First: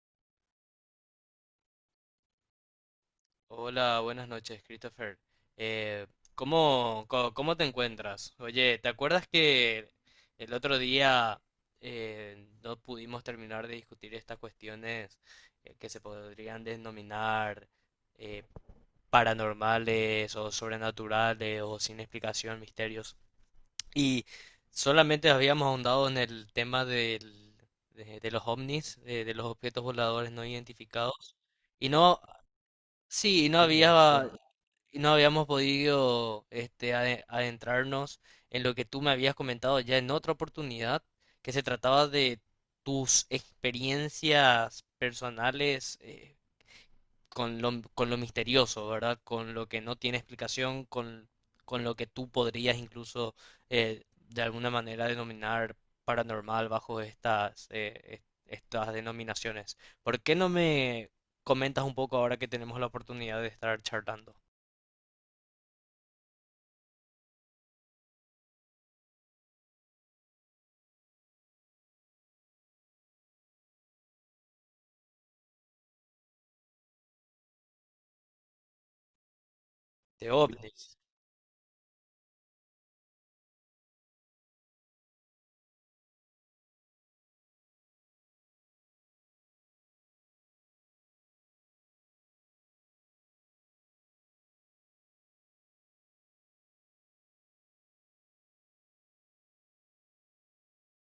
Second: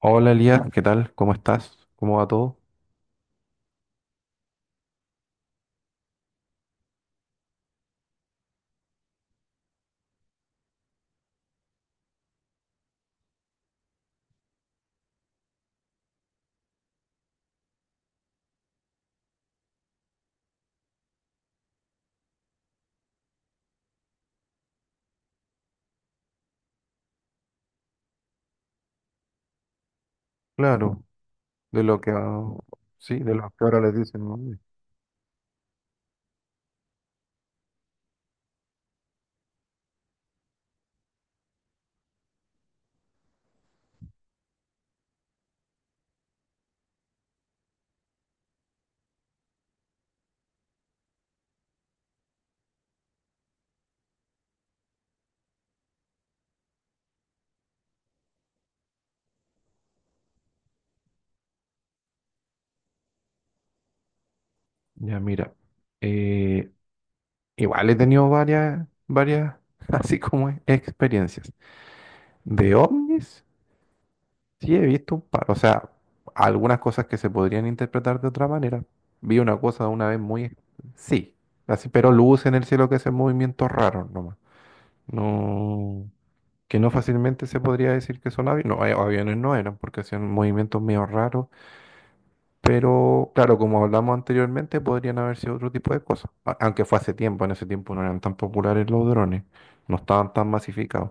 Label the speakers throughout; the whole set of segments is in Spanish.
Speaker 1: Hola Elías, ¿qué tal? ¿Cómo estás? ¿Cómo va todo?
Speaker 2: Hola, buenas noches, Christopher. Eh, ¿Cómo, cómo te encuentras? Oye, ¿te acuerdas que el otro día no pudimos terminar de discutir estas cuestiones que se podrían denominar eh, paranormales o sobrenaturales o sin explicación, misterios? Y solamente habíamos ahondado en el tema de los ovnis, de los objetos voladores no
Speaker 1: Claro,
Speaker 2: identificados.
Speaker 1: de
Speaker 2: Y
Speaker 1: lo que
Speaker 2: no
Speaker 1: a- sí, de
Speaker 2: Sí,
Speaker 1: lo que ahora les dicen, ¿no?
Speaker 2: y no habíamos podido adentrarnos en lo que tú me habías comentado ya en otra oportunidad, que se trataba de tus experiencias personales, con lo misterioso, ¿verdad? Con lo que no tiene explicación, con lo que tú podrías incluso de alguna manera denominar paranormal bajo estas, estas denominaciones. ¿Por qué no me comentas un poco ahora que tenemos la oportunidad de estar charlando
Speaker 1: Ya mira, eh, igual he tenido varias, así como es, experiencias. De ovnis, sí he visto un par, o sea, algunas cosas que se podrían interpretar de otra manera. Vi una cosa una vez
Speaker 2: de
Speaker 1: muy,
Speaker 2: ovnis?
Speaker 1: sí, así, pero luz en el cielo que es movimientos raros nomás. No. Que no fácilmente se podría decir que son aviones. No, aviones no eran porque hacían movimientos medio raros, pero claro, como hablamos anteriormente, podrían haber sido otro tipo de cosas. Aunque fue hace tiempo, en ese tiempo no eran tan populares los drones, no estaban tan masificados.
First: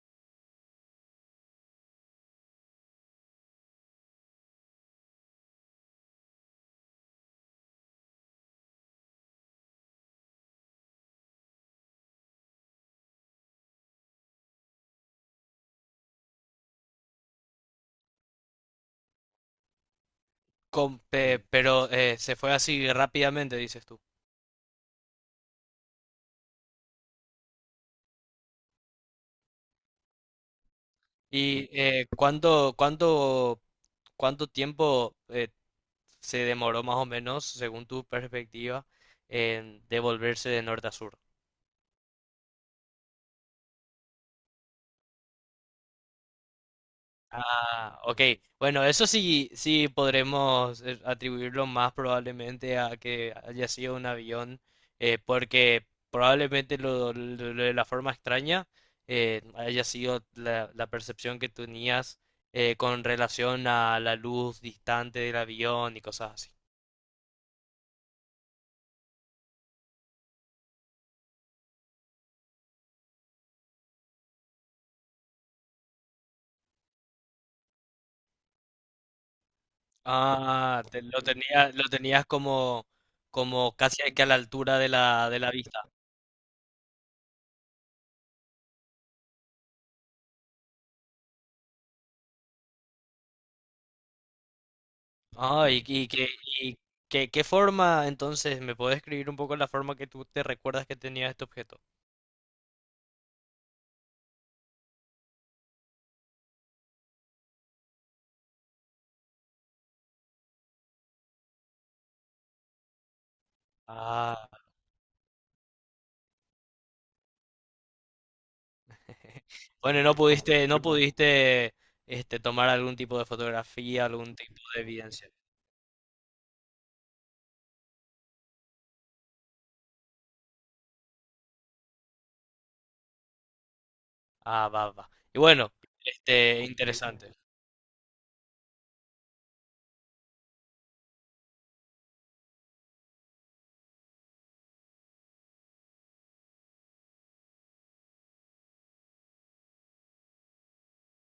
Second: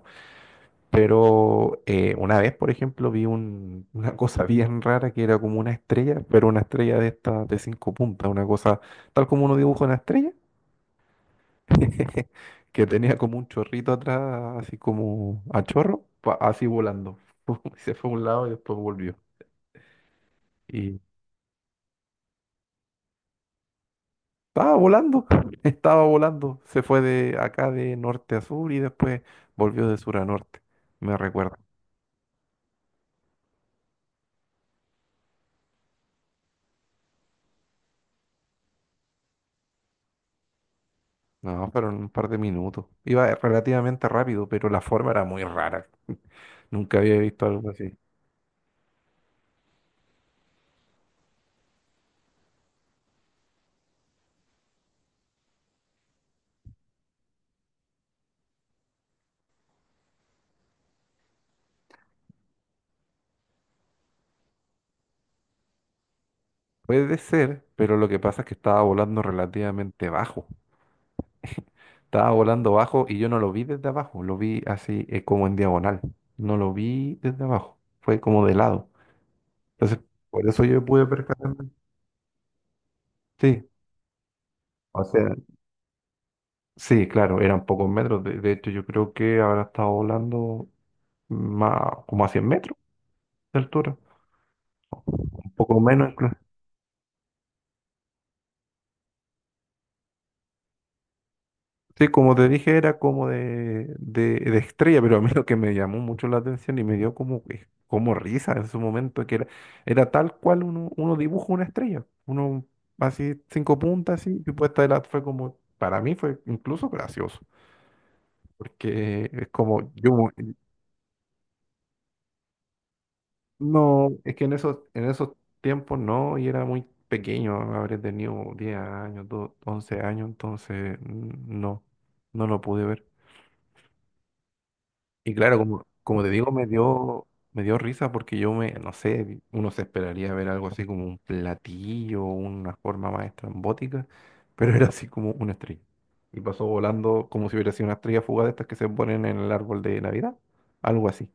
Speaker 1: Pero una vez, por ejemplo, vi una cosa bien rara que era como una estrella, pero una estrella de estas de 5 puntas, una cosa tal como uno dibuja una estrella que tenía como un chorrito atrás, así como a chorro, así volando. Se fue a un lado y después volvió. Y
Speaker 2: Pero se fue así rápidamente, dices tú.
Speaker 1: estaba volando, estaba volando. Se fue de acá de norte a sur y después volvió de sur a norte. Me recuerdo.
Speaker 2: ¿Y cuánto, cuánto tiempo se demoró más o menos, según tu perspectiva, en devolverse de norte a sur?
Speaker 1: No, fueron un par de minutos. Iba relativamente rápido, pero la forma era muy rara. Nunca había visto algo así.
Speaker 2: Ah, ok. Bueno, eso sí, sí podremos atribuirlo más probablemente a que haya sido un avión, porque probablemente lo, lo de la forma extraña haya sido la, la percepción que tenías con relación a la luz distante del avión y cosas así.
Speaker 1: Puede ser, pero lo que pasa es que estaba volando relativamente bajo. Estaba volando bajo y yo no lo vi desde abajo, lo vi así como en diagonal. No lo vi desde abajo, fue como de lado. Entonces, por eso
Speaker 2: Ah,
Speaker 1: yo pude percatarme.
Speaker 2: lo tenías como,
Speaker 1: Sí,
Speaker 2: como casi que a la altura
Speaker 1: o sea,
Speaker 2: de la vista.
Speaker 1: sí, claro, eran pocos metros. De hecho, yo creo que habrá estado volando más, como a 100 metros de altura, un
Speaker 2: Ah,
Speaker 1: poco
Speaker 2: y
Speaker 1: menos.
Speaker 2: que, y qué forma, entonces, ¿me puedes escribir un poco la forma que tú te recuerdas que tenía este objeto?
Speaker 1: Sí, como te dije, era como de estrella, pero a mí lo que me llamó mucho la atención y me dio como, como risa en su momento, que era tal cual uno dibuja una estrella, uno así, 5 puntas, así,
Speaker 2: Ah,
Speaker 1: y puesta de la, fue como, para mí fue incluso gracioso, porque es como,
Speaker 2: bueno,
Speaker 1: yo,
Speaker 2: no pudiste, no pudiste, tomar algún tipo de fotografía,
Speaker 1: no,
Speaker 2: algún
Speaker 1: es que en
Speaker 2: tipo
Speaker 1: esos,
Speaker 2: de
Speaker 1: en
Speaker 2: evidencia.
Speaker 1: esos tiempos no, y era muy pequeño, habré tenido 10 años, 11 años, entonces no, no lo pude ver.
Speaker 2: Ah, va, va.
Speaker 1: Y
Speaker 2: Y
Speaker 1: claro,
Speaker 2: bueno,
Speaker 1: como te digo, me dio,
Speaker 2: interesante.
Speaker 1: me dio risa porque yo me, no sé, uno se esperaría ver algo así como un platillo, una forma más estrambótica, pero era así como una estrella. Y pasó volando como si hubiera sido una estrella fugaz de estas que se ponen en el árbol de Navidad, algo así.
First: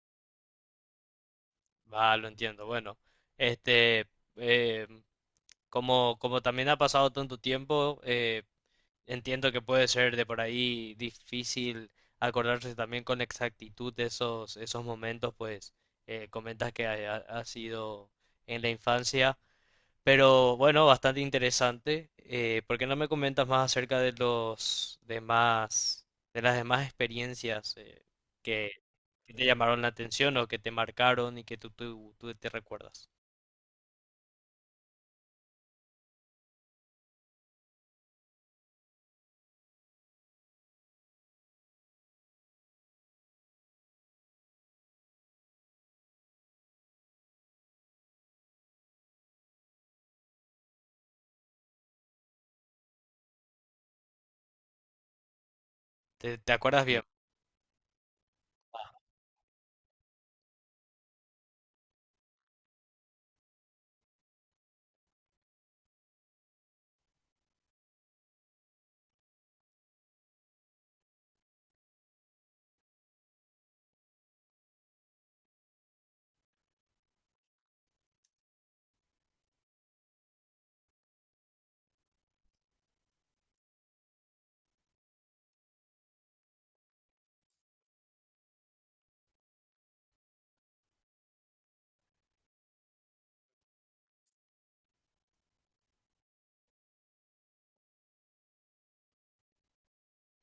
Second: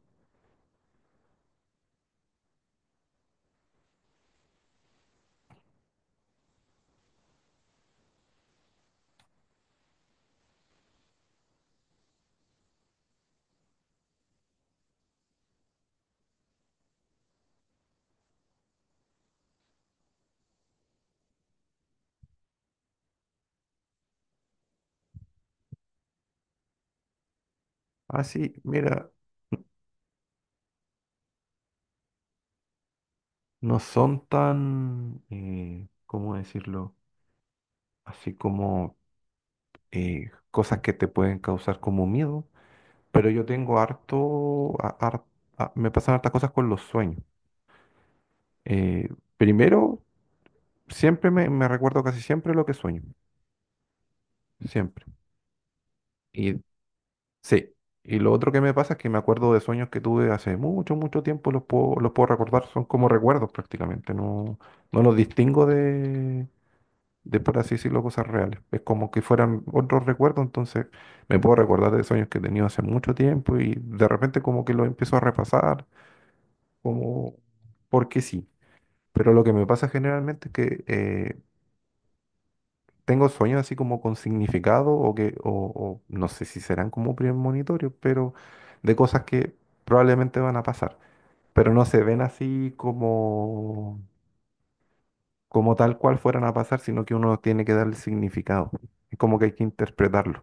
Speaker 2: Va, lo entiendo. Bueno, este, eh, como, como también ha pasado tanto tiempo, entiendo que puede ser de por ahí difícil acordarse también con exactitud de esos, esos momentos, pues comentas que ha, ha sido en la infancia, pero bueno, bastante interesante. ¿Por qué no me comentas más acerca de los demás, de las demás experiencias
Speaker 1: Así,
Speaker 2: que,
Speaker 1: mira,
Speaker 2: que te llamaron la atención o que te marcaron y que tú, tú te recuerdas?
Speaker 1: no son tan, ¿cómo decirlo? Así como cosas que te pueden causar como miedo, pero yo tengo harto, a- har- a- me pasan hartas cosas con los sueños. Eh, primero, siempre me recuerdo casi siempre lo que sueño, siempre.
Speaker 2: ¿Te, te
Speaker 1: Y
Speaker 2: acuerdas bien?
Speaker 1: sí, y lo otro que me pasa es que me acuerdo de sueños que tuve hace mucho, mucho tiempo, los puedo recordar, son como recuerdos prácticamente, no, no los distingo de, por así decirlo, cosas reales. Es como que fueran otros recuerdos, entonces me puedo recordar de sueños que he tenido hace mucho tiempo y de repente como que los empiezo a repasar, como porque sí. Pero lo que me pasa generalmente es que tengo sueños así como con significado o que, o no sé si serán como premonitorios, pero de cosas que probablemente van a pasar. Pero no se ven así como, tal cual fueran a pasar, sino que uno tiene que darle significado. Es como que hay que interpretarlo.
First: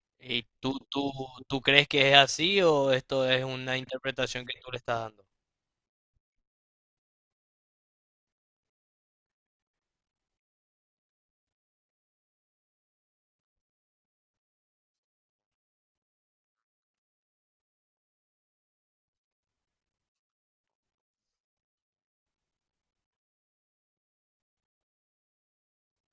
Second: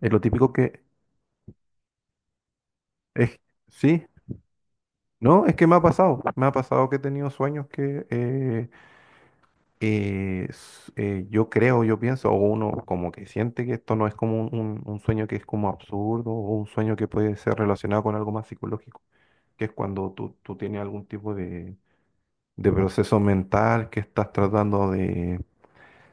Speaker 1: Es lo
Speaker 2: ¿Y
Speaker 1: típico
Speaker 2: tú,
Speaker 1: que
Speaker 2: tú, tú crees que es así o esto
Speaker 1: es,
Speaker 2: es una
Speaker 1: sí,
Speaker 2: interpretación que tú le estás dando?
Speaker 1: no, es que me ha pasado. Me ha pasado que he tenido sueños que yo creo, yo pienso, o uno como que siente que esto no es como un sueño que es como absurdo o un sueño que puede ser relacionado con algo más psicológico, que es cuando tú tienes algún tipo de proceso mental que estás tratando de,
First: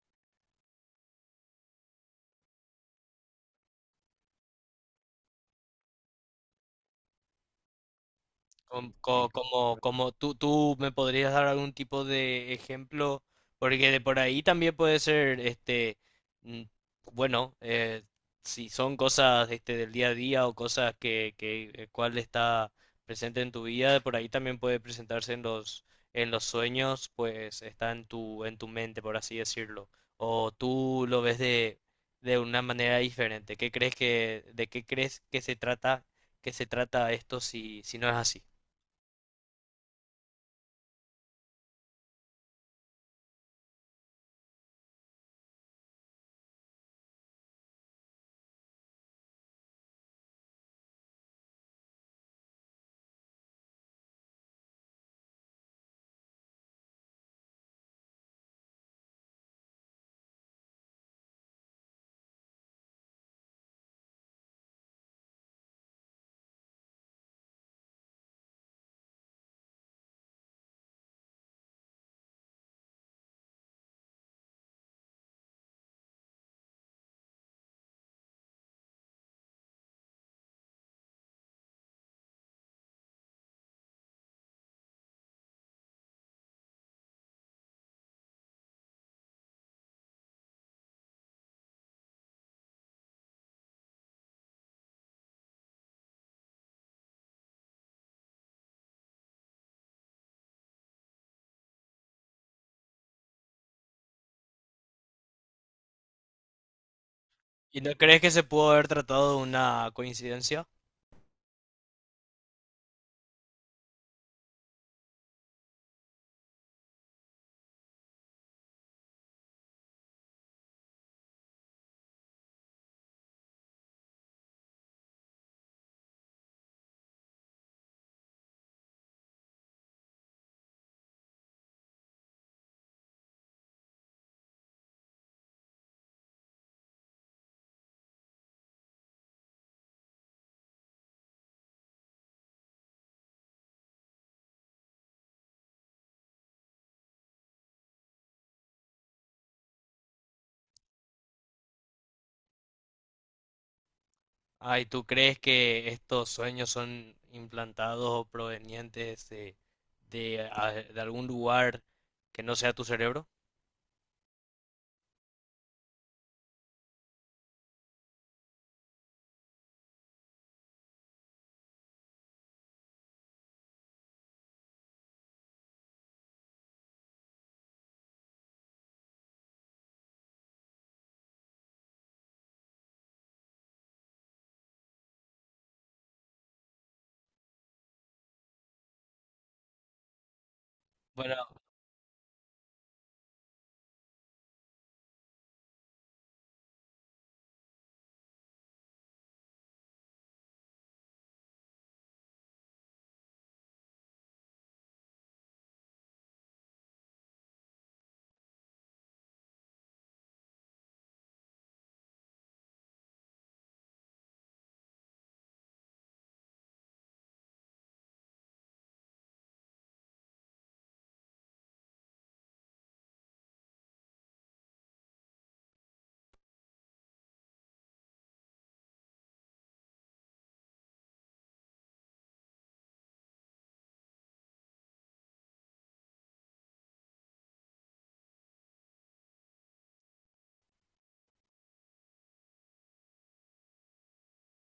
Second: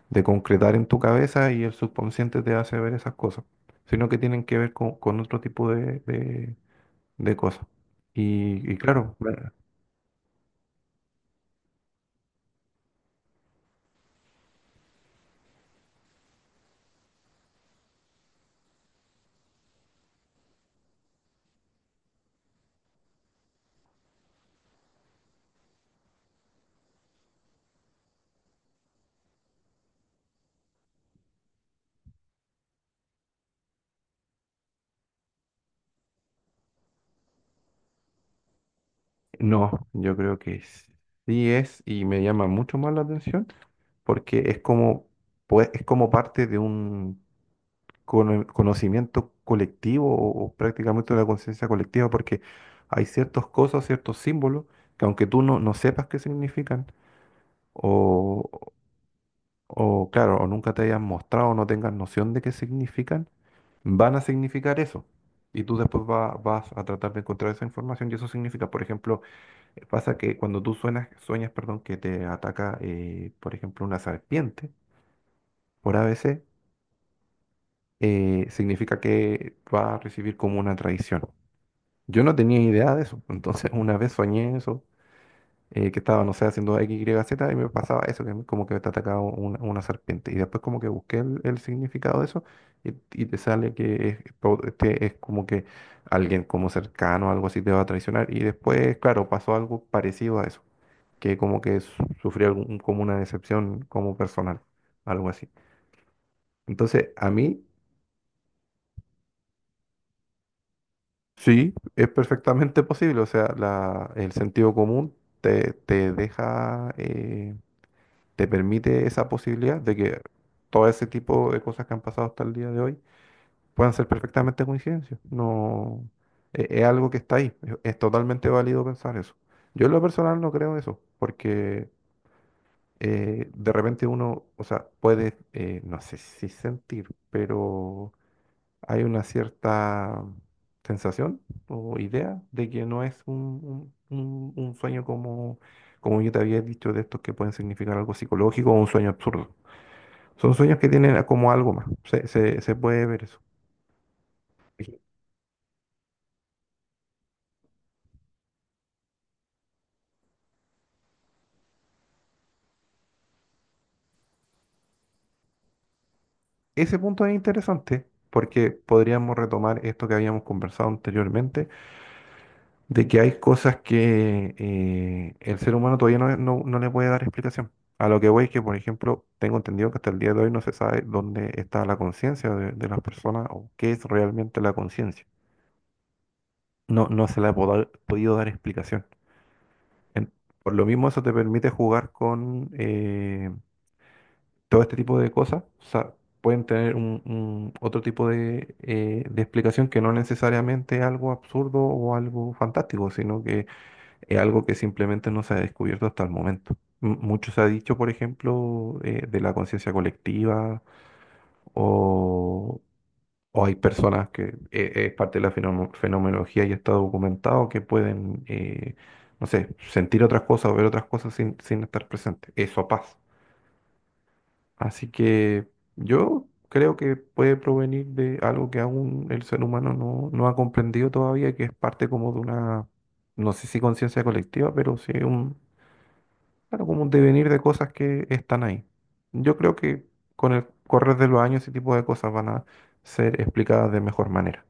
Speaker 1: de concretar en tu cabeza y el subconsciente te hace ver esas cosas, sino que tienen que ver con otro tipo de cosas. Y claro,
Speaker 2: Como, como, tú me podrías dar algún tipo de ejemplo, porque de por ahí también puede ser, mm, bueno, si son cosas, del día a día o cosas que el cual está presente en tu vida, de por ahí también puede presentarse en los sueños, pues está en tu mente, por así decirlo, o tú lo ves de una manera diferente. ¿Qué crees que, de qué crees que se trata esto si, si no es así?
Speaker 1: no, yo creo que sí es y me llama mucho más la atención porque es como, pues, es como parte de un conocimiento colectivo o prácticamente una conciencia colectiva, porque hay ciertas cosas, ciertos símbolos que aunque tú no, no sepas qué significan, o, o claro, o nunca te hayan mostrado o no tengas noción de qué significan, van a significar eso. Y tú después vas a tratar de encontrar esa información y eso significa, por ejemplo, pasa que cuando tú suenas, sueñas, perdón, que te ataca, por ejemplo, una serpiente por a ABC, significa que va a recibir como una traición. Yo no tenía idea de eso, entonces una vez soñé eso, que estaba, no sé, haciendo X, Y, Z y me pasaba eso, que como que te atacaba una serpiente. Y después como que busqué el significado de eso y te sale que es como que alguien como cercano, algo así, te va a traicionar. Y después, claro, pasó algo parecido a eso, que como que sufrí algún, como una decepción como personal, algo así. Entonces, a mí
Speaker 2: ¿Y no crees que se pudo haber tratado de una coincidencia?
Speaker 1: sí, es perfectamente posible. O sea, el sentido común te deja, te permite esa posibilidad de que todo ese tipo de cosas que han pasado hasta el día de hoy puedan ser perfectamente coincidencias. No, es algo que está ahí. Es totalmente válido pensar eso. Yo en lo personal no creo eso, porque de repente uno, o sea, puede, no sé si sentir, pero hay una cierta sensación o idea de que no es un sueño como, yo te había dicho de estos que pueden significar algo psicológico o un sueño absurdo. Son sueños que tienen como algo más. Se puede ver eso.
Speaker 2: Ay,
Speaker 1: Eje-
Speaker 2: ¿tú crees que estos sueños son implantados o provenientes de, de algún lugar que no sea tu cerebro?
Speaker 1: Ese punto es interesante porque podríamos retomar esto que habíamos conversado anteriormente de que hay cosas que el ser humano todavía no, no, no le puede dar explicación. A lo que voy es que, por ejemplo, tengo entendido que hasta el día de hoy no se sabe dónde está la conciencia de las personas o qué es realmente la conciencia. No, no se le ha podido dar explicación. En- por lo mismo, eso te
Speaker 2: Bueno,
Speaker 1: permite jugar con todo este tipo de cosas. O sea, pueden tener un otro tipo de explicación que no necesariamente algo absurdo o algo fantástico, sino que es algo que simplemente no se ha descubierto hasta el momento. Mucho se ha dicho, por ejemplo, de la conciencia colectiva o, o hay personas que es parte de la fenomenología y está documentado que pueden, no sé, sentir otras cosas o ver otras cosas sin estar presentes. Eso pasa. Así que yo creo que puede provenir de algo que aún el ser humano no, no ha comprendido todavía, que es parte como de una, no sé si conciencia colectiva, pero sí, claro, como un devenir de cosas que están ahí. Yo creo que con el correr de los años ese tipo de cosas van a ser explicadas de mejor manera.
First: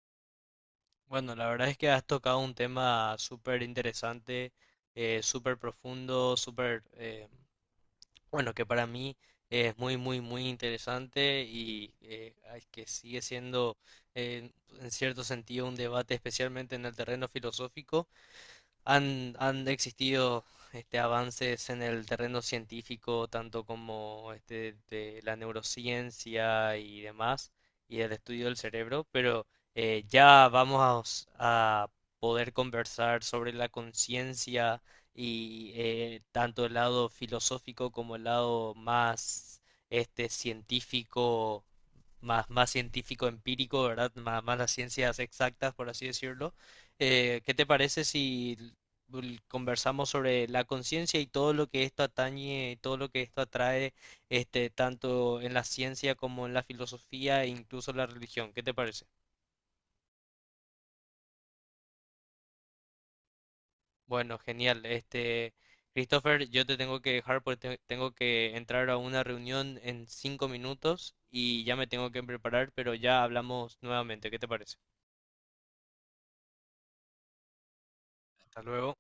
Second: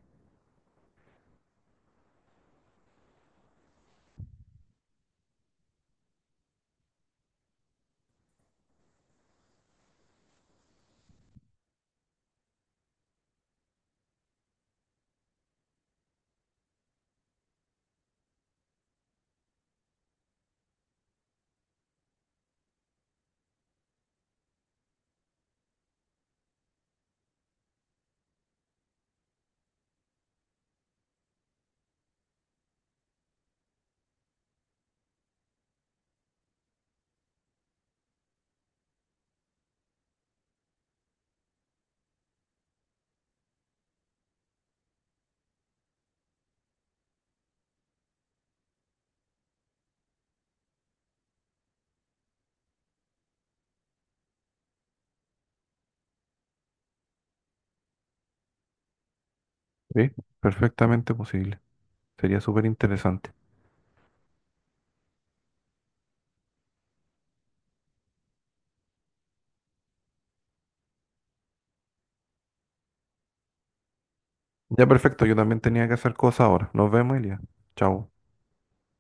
Speaker 2: bueno, la verdad es que has tocado un tema súper interesante, súper profundo, súper bueno, que para mí es muy, muy, muy interesante y ay, que sigue siendo eh, en cierto sentido un debate, especialmente en el terreno filosófico, han, han existido avances en el terreno científico, tanto como de la neurociencia y demás, y el estudio del cerebro, pero ya vamos a poder conversar sobre la conciencia y tanto el lado filosófico como el lado más científico, más, más científico empírico, ¿verdad? Más, más las ciencias exactas, por así decirlo. ¿Qué te parece si conversamos sobre la conciencia y todo lo que esto atañe, y todo lo que esto atrae, tanto en la ciencia como en la filosofía e incluso la religión? ¿Qué te parece?
Speaker 1: Sí, perfectamente posible. Sería súper interesante.
Speaker 2: Bueno, genial. Christopher, yo te tengo que dejar porque tengo que entrar a una reunión en 5 minutos y ya me tengo que preparar, pero ya hablamos nuevamente. ¿Qué te parece?
Speaker 1: Ya perfecto, yo también tenía que hacer cosas ahora. Nos vemos, Elia. Chao.
Speaker 2: Hasta luego.